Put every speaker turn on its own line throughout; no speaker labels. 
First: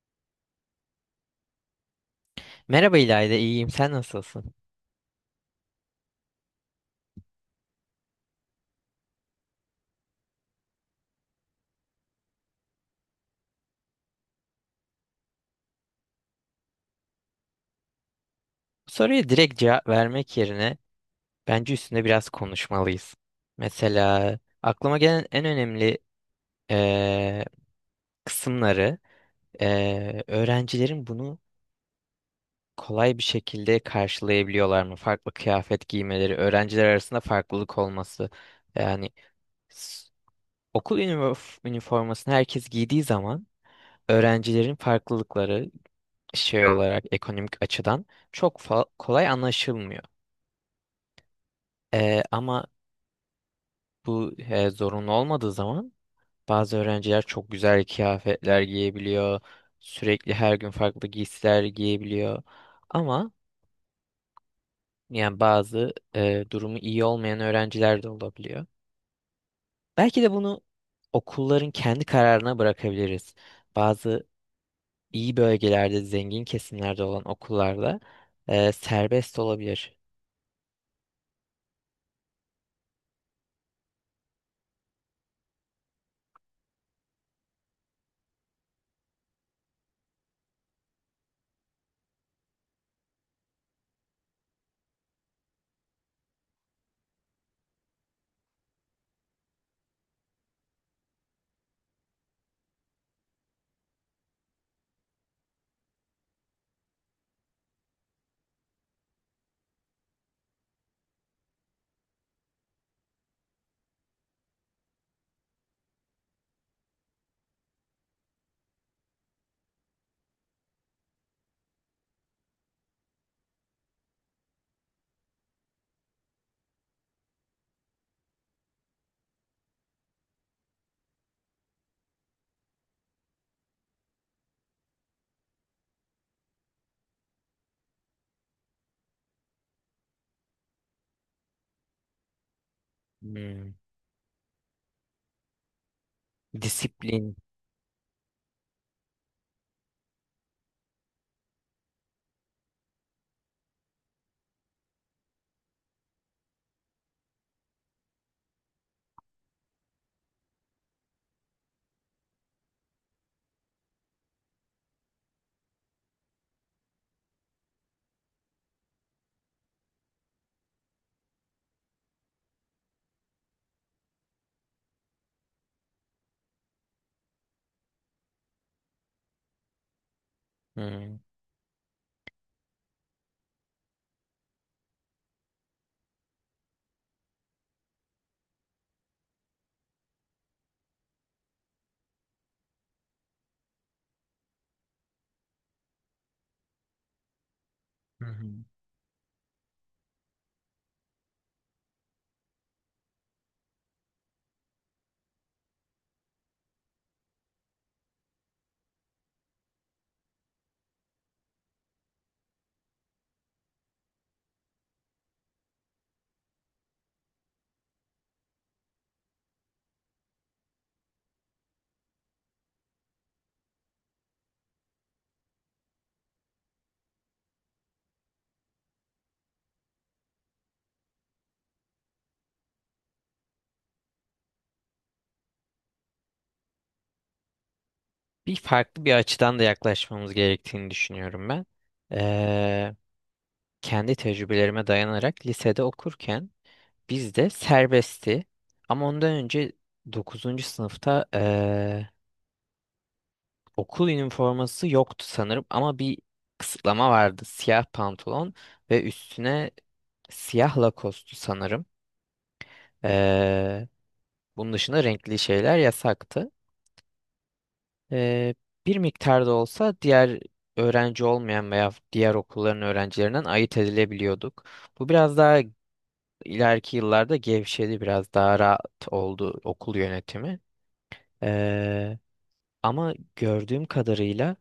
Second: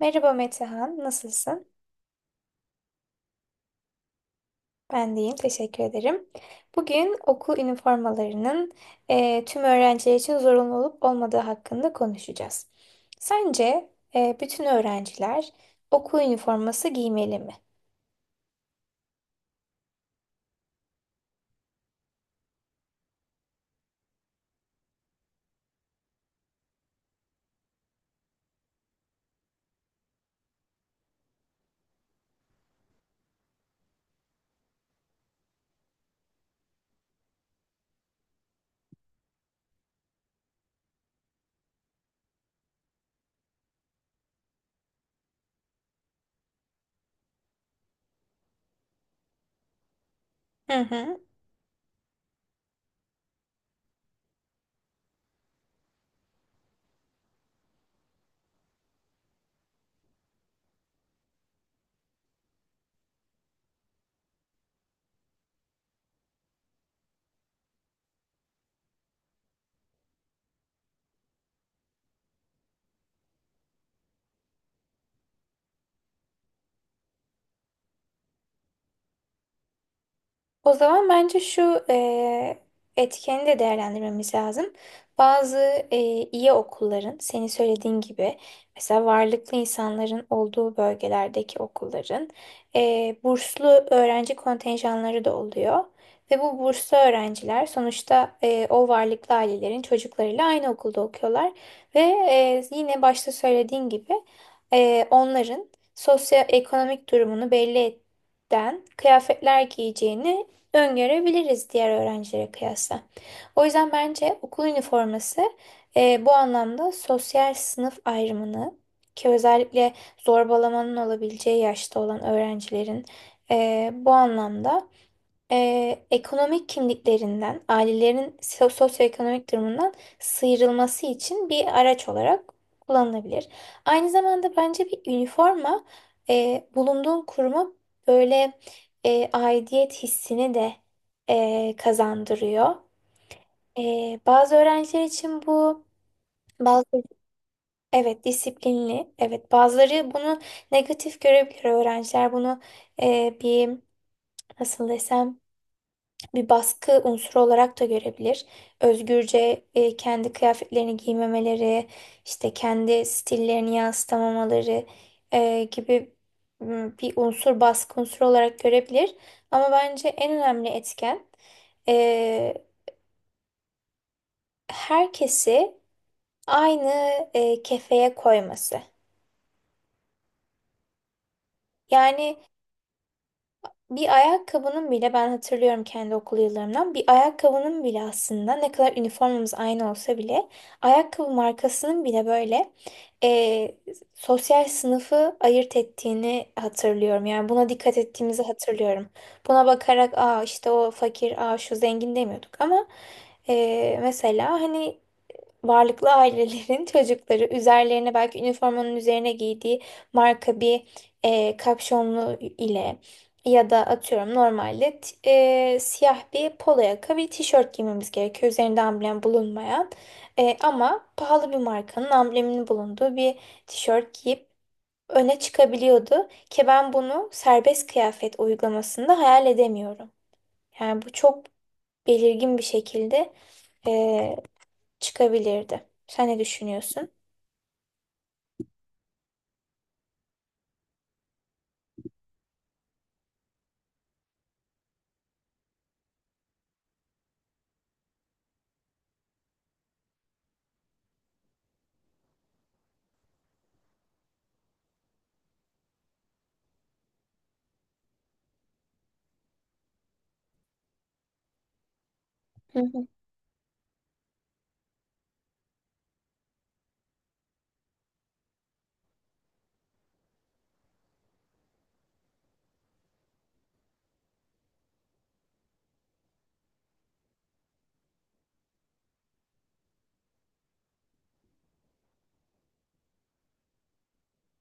Merhaba Metehan, nasılsın?
Merhaba İlayda, iyiyim. Sen nasılsın?
Ben de iyiyim, teşekkür ederim. Bugün okul üniformalarının tüm öğrenciler için zorunlu olup olmadığı hakkında konuşacağız. Sence bütün öğrenciler okul üniforması giymeli mi?
Bu soruya direkt cevap vermek yerine bence üstünde biraz konuşmalıyız. Mesela aklıma gelen en önemli eee, kısımları, öğrencilerin bunu kolay bir şekilde karşılayabiliyorlar mı? Farklı kıyafet giymeleri, öğrenciler arasında farklılık olması. Yani s- okul üniformasını herkes giydiği zaman öğrencilerin farklılıkları şey olarak ekonomik açıdan çok kolay anlaşılmıyor.
Hı hı.
Ama bu zorunlu olmadığı zaman bazı öğrenciler çok güzel kıyafetler giyebiliyor. Sürekli her gün farklı giysiler giyebiliyor. Ama yani bazı durumu iyi olmayan öğrenciler de olabiliyor. Belki de bunu okulların kendi kararına bırakabiliriz. Bazı iyi bölgelerde, zengin kesimlerde olan okullarda serbest olabilir.
O zaman bence şu etkeni de değerlendirmemiz lazım. Bazı iyi okulların, senin söylediğin gibi mesela varlıklı insanların olduğu bölgelerdeki okulların burslu öğrenci kontenjanları da oluyor. Ve bu burslu öğrenciler sonuçta o varlıklı ailelerin çocuklarıyla aynı okulda okuyorlar. Ve yine başta söylediğin gibi onların sosyoekonomik durumunu belli eden kıyafetler giyeceğini öngörebiliriz diğer öğrencilere kıyasla. O yüzden bence okul üniforması bu anlamda sosyal sınıf ayrımını, ki özellikle zorbalamanın olabileceği yaşta olan öğrencilerin bu anlamda ekonomik kimliklerinden, ailelerin sosyoekonomik durumundan sıyrılması için bir araç olarak kullanılabilir. Aynı zamanda bence bir üniforma bulunduğun kuruma böyle aidiyet hissini de kazandırıyor.
Hmm.
Bazı öğrenciler için bu bazı
Disiplin.
evet, disiplinli, evet, bazıları bunu negatif görebilir, öğrenciler bunu bir, nasıl desem, bir baskı unsuru olarak da görebilir. Özgürce kendi kıyafetlerini giymemeleri, işte kendi stillerini yansıtamamaları gibi bir unsur baskı unsuru olarak görebilir. Ama bence en önemli etken e, herkesi aynı kefeye koyması.
Hmm.
Yani bir ayakkabının bile, ben hatırlıyorum kendi okul yıllarımdan, bir ayakkabının bile aslında, ne kadar üniformamız aynı olsa bile, ayakkabı markasının bile böyle eee, sosyal sınıfı ayırt ettiğini hatırlıyorum. Yani buna dikkat
Hı
ettiğimizi
hı.
hatırlıyorum. Buna bakarak işte o fakir, şu zengin demiyorduk ama mesela hani varlıklı ailelerin çocukları üzerlerine belki üniformanın üzerine giydiği marka bir kapşonlu ile, ya da atıyorum, normalde siyah bir polo yaka bir tişört giymemiz gerekiyor, üzerinde amblem bulunmayan. Ama pahalı bir markanın ambleminin bulunduğu bir tişört giyip öne çıkabiliyordu, ki ben bunu serbest kıyafet uygulamasında hayal edemiyorum. Yani bu çok belirgin bir şekilde e, çıkabilirdi. Sen ne düşünüyorsun?
Farklı bir açıdan da yaklaşmamız gerektiğini düşünüyorum ben. Eee, Kendi tecrübelerime dayanarak lisede okurken bizde serbestti. Ama ondan önce dokuzuncu sınıfta okul üniforması yoktu sanırım, ama bir kısıtlama vardı. Siyah pantolon ve üstüne siyah lakostu sanırım.
Hı hı.
Eee, Bunun dışında renkli şeyler yasaktı. Eee, Bir miktar da olsa diğer öğrenci olmayan veya diğer okulların öğrencilerinden ayırt edilebiliyorduk. Bu biraz daha ileriki yıllarda gevşedi, biraz daha rahat oldu okul yönetimi. Eee, Ama gördüğüm kadarıyla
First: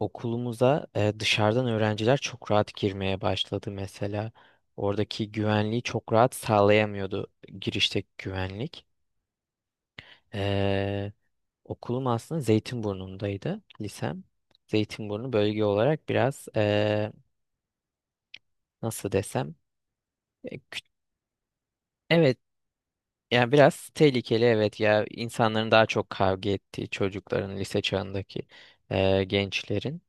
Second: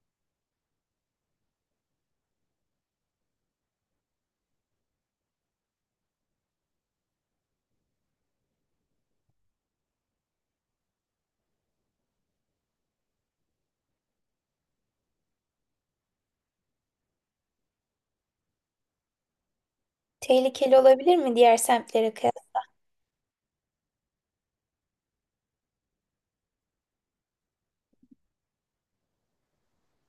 okulumuza dışarıdan öğrenciler çok rahat girmeye başladı mesela. Oradaki güvenliği çok rahat sağlayamıyordu girişteki güvenlik. Okulum aslında Zeytinburnu'ndaydı, lisem. Zeytinburnu bölge olarak biraz nasıl desem, e,
Tehlikeli
kü-
olabilir mi diğer semtlere
evet,
kıyasla?
yani biraz tehlikeli, evet ya, insanların daha çok kavga ettiği, çocukların lise çağındaki gençlerin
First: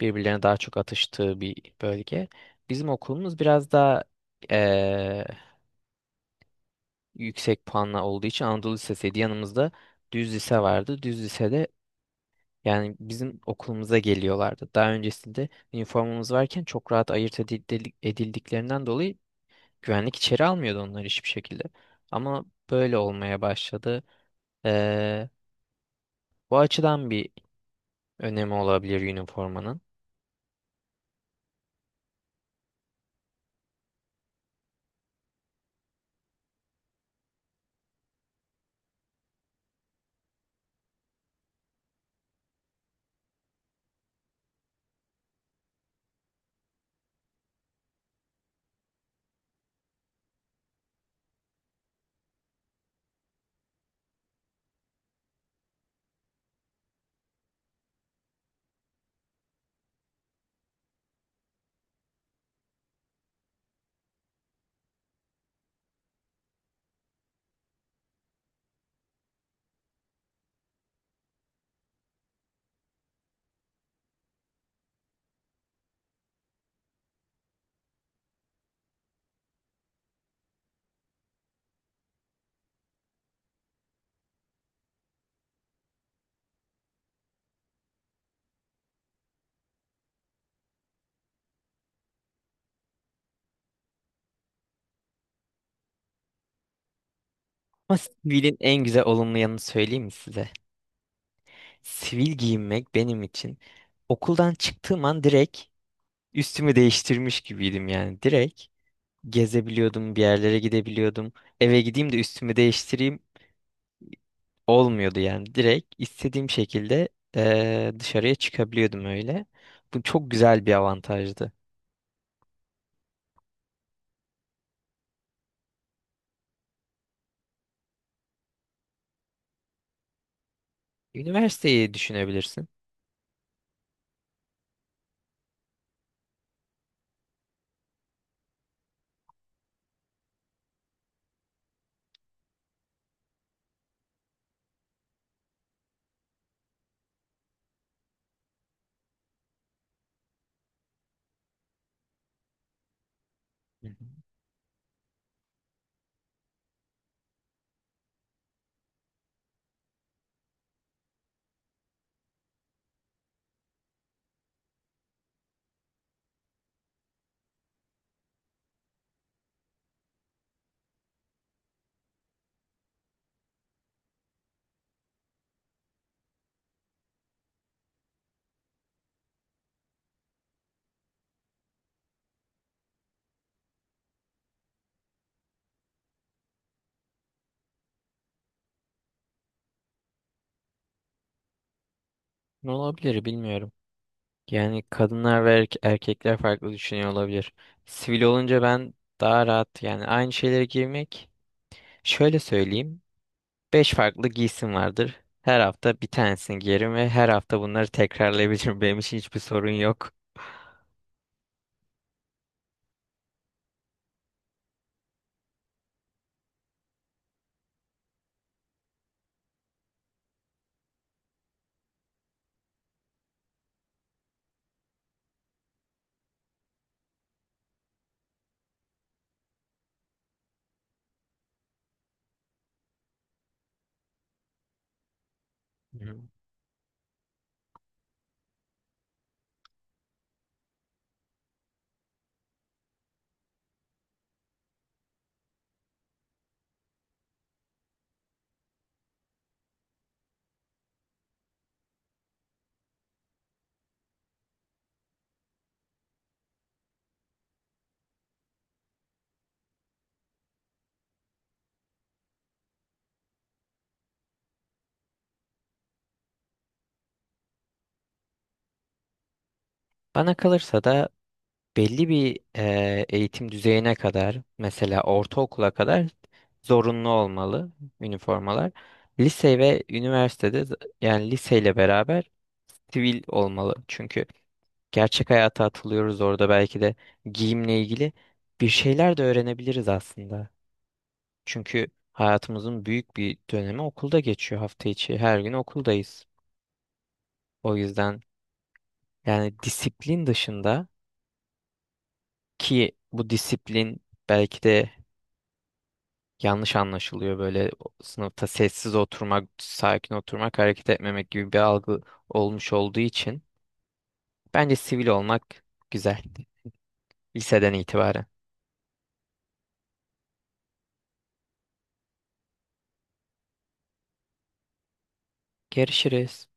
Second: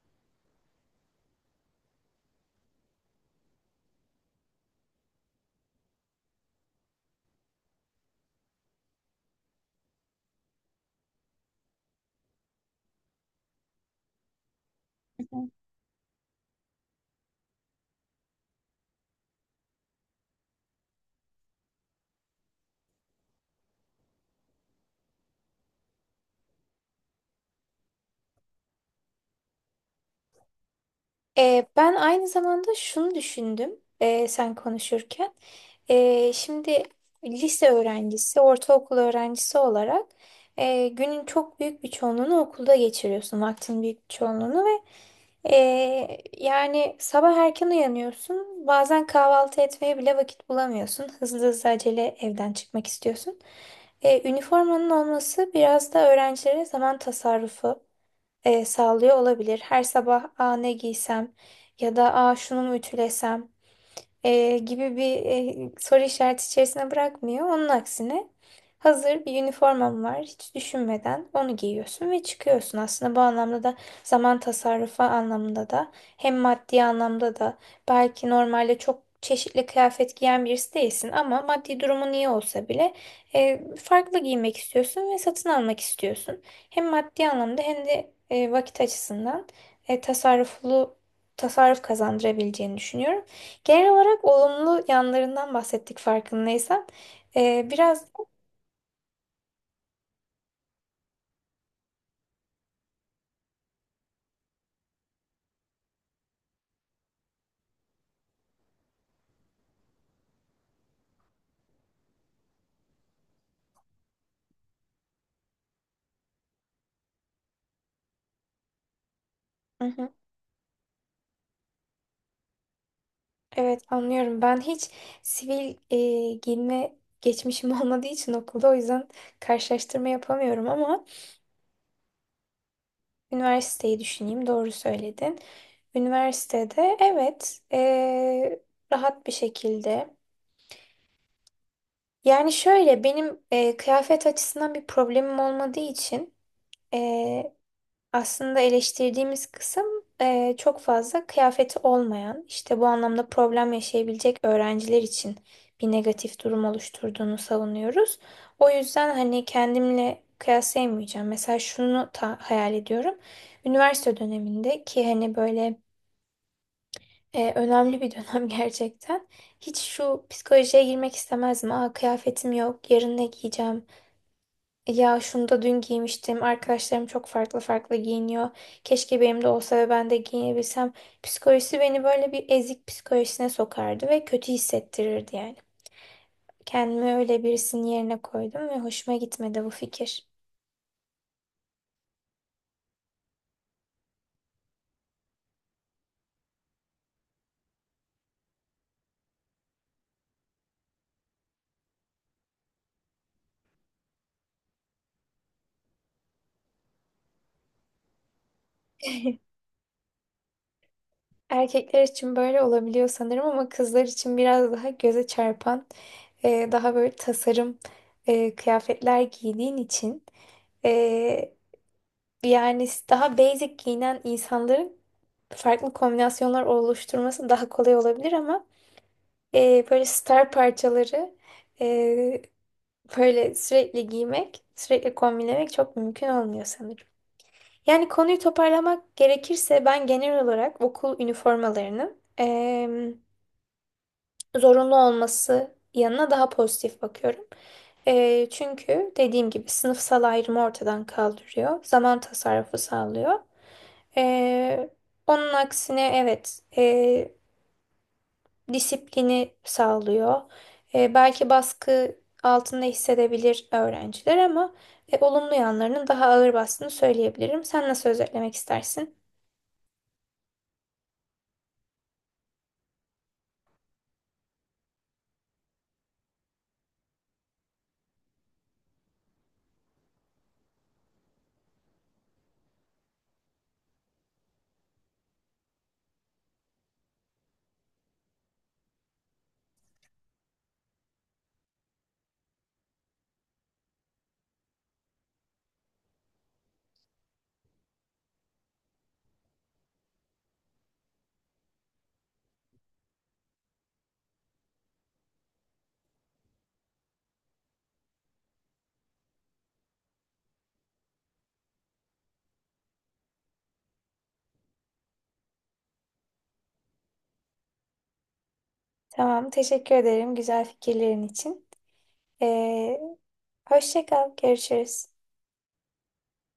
birbirlerine daha çok atıştığı bir bölge. Bizim okulumuz biraz daha eee, yüksek puanla olduğu için Anadolu Lisesi'ydi. Yanımızda düz lise vardı. Düz lisede, yani bizim okulumuza geliyorlardı. Daha öncesinde üniformamız varken çok rahat ayırt edildiklerinden dolayı güvenlik içeri almıyordu onları hiçbir şekilde. Ama böyle olmaya başladı. Ee, Bu açıdan bir önemi olabilir üniformanın.
Ben aynı zamanda şunu düşündüm sen konuşurken. Şimdi lise öğrencisi, ortaokul öğrencisi olarak günün çok büyük bir çoğunluğunu okulda geçiriyorsun. Vaktin büyük bir çoğunluğunu, ve yani, sabah erken uyanıyorsun. Bazen kahvaltı etmeye bile vakit bulamıyorsun. Hızlı hızlı acele evden çıkmak istiyorsun. Üniformanın olması biraz da öğrencilere zaman tasarrufu sağlıyor olabilir. Her sabah ne giysem, ya da şunu mu ütülesem gibi bir soru işareti içerisine bırakmıyor. Onun aksine, hazır bir üniformam var, hiç düşünmeden onu giyiyorsun ve çıkıyorsun. Aslında bu anlamda da, zaman tasarrufu anlamında da, hem maddi anlamda da, belki normalde çok çeşitli kıyafet giyen birisi değilsin ama maddi durumun iyi olsa bile farklı giymek istiyorsun ve satın almak istiyorsun. Hem maddi anlamda hem de vakit açısından e, tasarruflu tasarruf kazandırabileceğini düşünüyorum. Genel olarak olumlu yanlarından bahsettik farkındaysan.
Ama
Biraz.
sivilin en güzel olumlu yanını söyleyeyim mi size? Sivil giyinmek benim için okuldan çıktığım an direkt üstümü değiştirmiş gibiydim yani. Direkt gezebiliyordum, bir yerlere gidebiliyordum. Eve gideyim de üstümü değiştireyim, olmuyordu yani. Direkt istediğim şekilde dışarıya çıkabiliyordum öyle.
Hı
Bu
hı.
çok güzel bir avantajdı.
Evet, anlıyorum. Ben hiç sivil giyinme geçmişim olmadığı için okulda, o yüzden karşılaştırma yapamıyorum ama
Üniversiteyi düşünebilirsin.
üniversiteyi düşüneyim. Doğru söyledin. Üniversitede, evet, rahat bir şekilde. Yani şöyle, benim kıyafet açısından bir problemim olmadığı için. Aslında eleştirdiğimiz kısım çok fazla kıyafeti olmayan, işte bu anlamda problem
Hı hı.
yaşayabilecek öğrenciler için bir negatif durum oluşturduğunu savunuyoruz. O yüzden hani kendimle kıyaslayamayacağım. Mesela şunu hayal ediyorum. Üniversite döneminde, ki hani böyle önemli bir dönem gerçekten. Hiç şu psikolojiye girmek istemezdim: aa, kıyafetim yok, yarın ne giyeceğim? Ya şunu da dün giymiştim. Arkadaşlarım çok farklı farklı giyiniyor. Keşke benim de olsa ve ben de giyinebilsem. Psikolojisi beni böyle bir ezik psikolojisine sokardı ve kötü hissettirirdi yani. Kendimi öyle birisinin yerine koydum ve hoşuma gitmedi bu fikir.
Ne olabilir bilmiyorum. Yani kadınlar ve erkekler farklı düşünüyor olabilir. Sivil olunca ben daha rahat, yani aynı şeylere girmek. Şöyle söyleyeyim. 5 farklı giysim vardır. Her hafta bir tanesini giyerim ve her hafta bunları tekrarlayabilirim. Benim için hiçbir sorun yok.
Erkekler için böyle olabiliyor sanırım ama kızlar için biraz daha göze çarpan, daha böyle tasarım kıyafetler giydiğin için. Yani daha basic giyinen insanların farklı kombinasyonlar oluşturması daha kolay olabilir, ama böyle star parçaları e, böyle sürekli giymek, sürekli kombinlemek çok
Hı.
mümkün olmuyor sanırım. Yani konuyu toparlamak gerekirse, ben genel olarak okul üniformalarının zorunlu olması yanına daha pozitif bakıyorum. Çünkü dediğim gibi, sınıfsal ayrımı ortadan kaldırıyor, zaman tasarrufu sağlıyor. Ee, Onun aksine, evet, disiplini sağlıyor. Belki baskı altında hissedebilir öğrenciler, ama olumlu yanlarının daha ağır bastığını söyleyebilirim. Sen nasıl özetlemek istersin?
Bana kalırsa da belli bir eğitim düzeyine kadar, mesela ortaokula kadar zorunlu olmalı üniformalar. Lise ve üniversitede yani liseyle beraber sivil olmalı. Çünkü gerçek hayata atılıyoruz orada, belki de giyimle ilgili bir şeyler de öğrenebiliriz aslında. Çünkü hayatımızın büyük bir dönemi okulda geçiyor, hafta içi. Her gün okuldayız. O yüzden yani disiplin dışında, ki bu disiplin belki de yanlış anlaşılıyor, böyle sınıfta sessiz oturmak, sakin oturmak, hareket etmemek gibi bir algı olmuş olduğu için bence sivil olmak güzel, liseden itibaren.
Tamam, teşekkür ederim güzel fikirlerin için. Ee, Hoşça kal, görüşürüz.
Görüşürüz.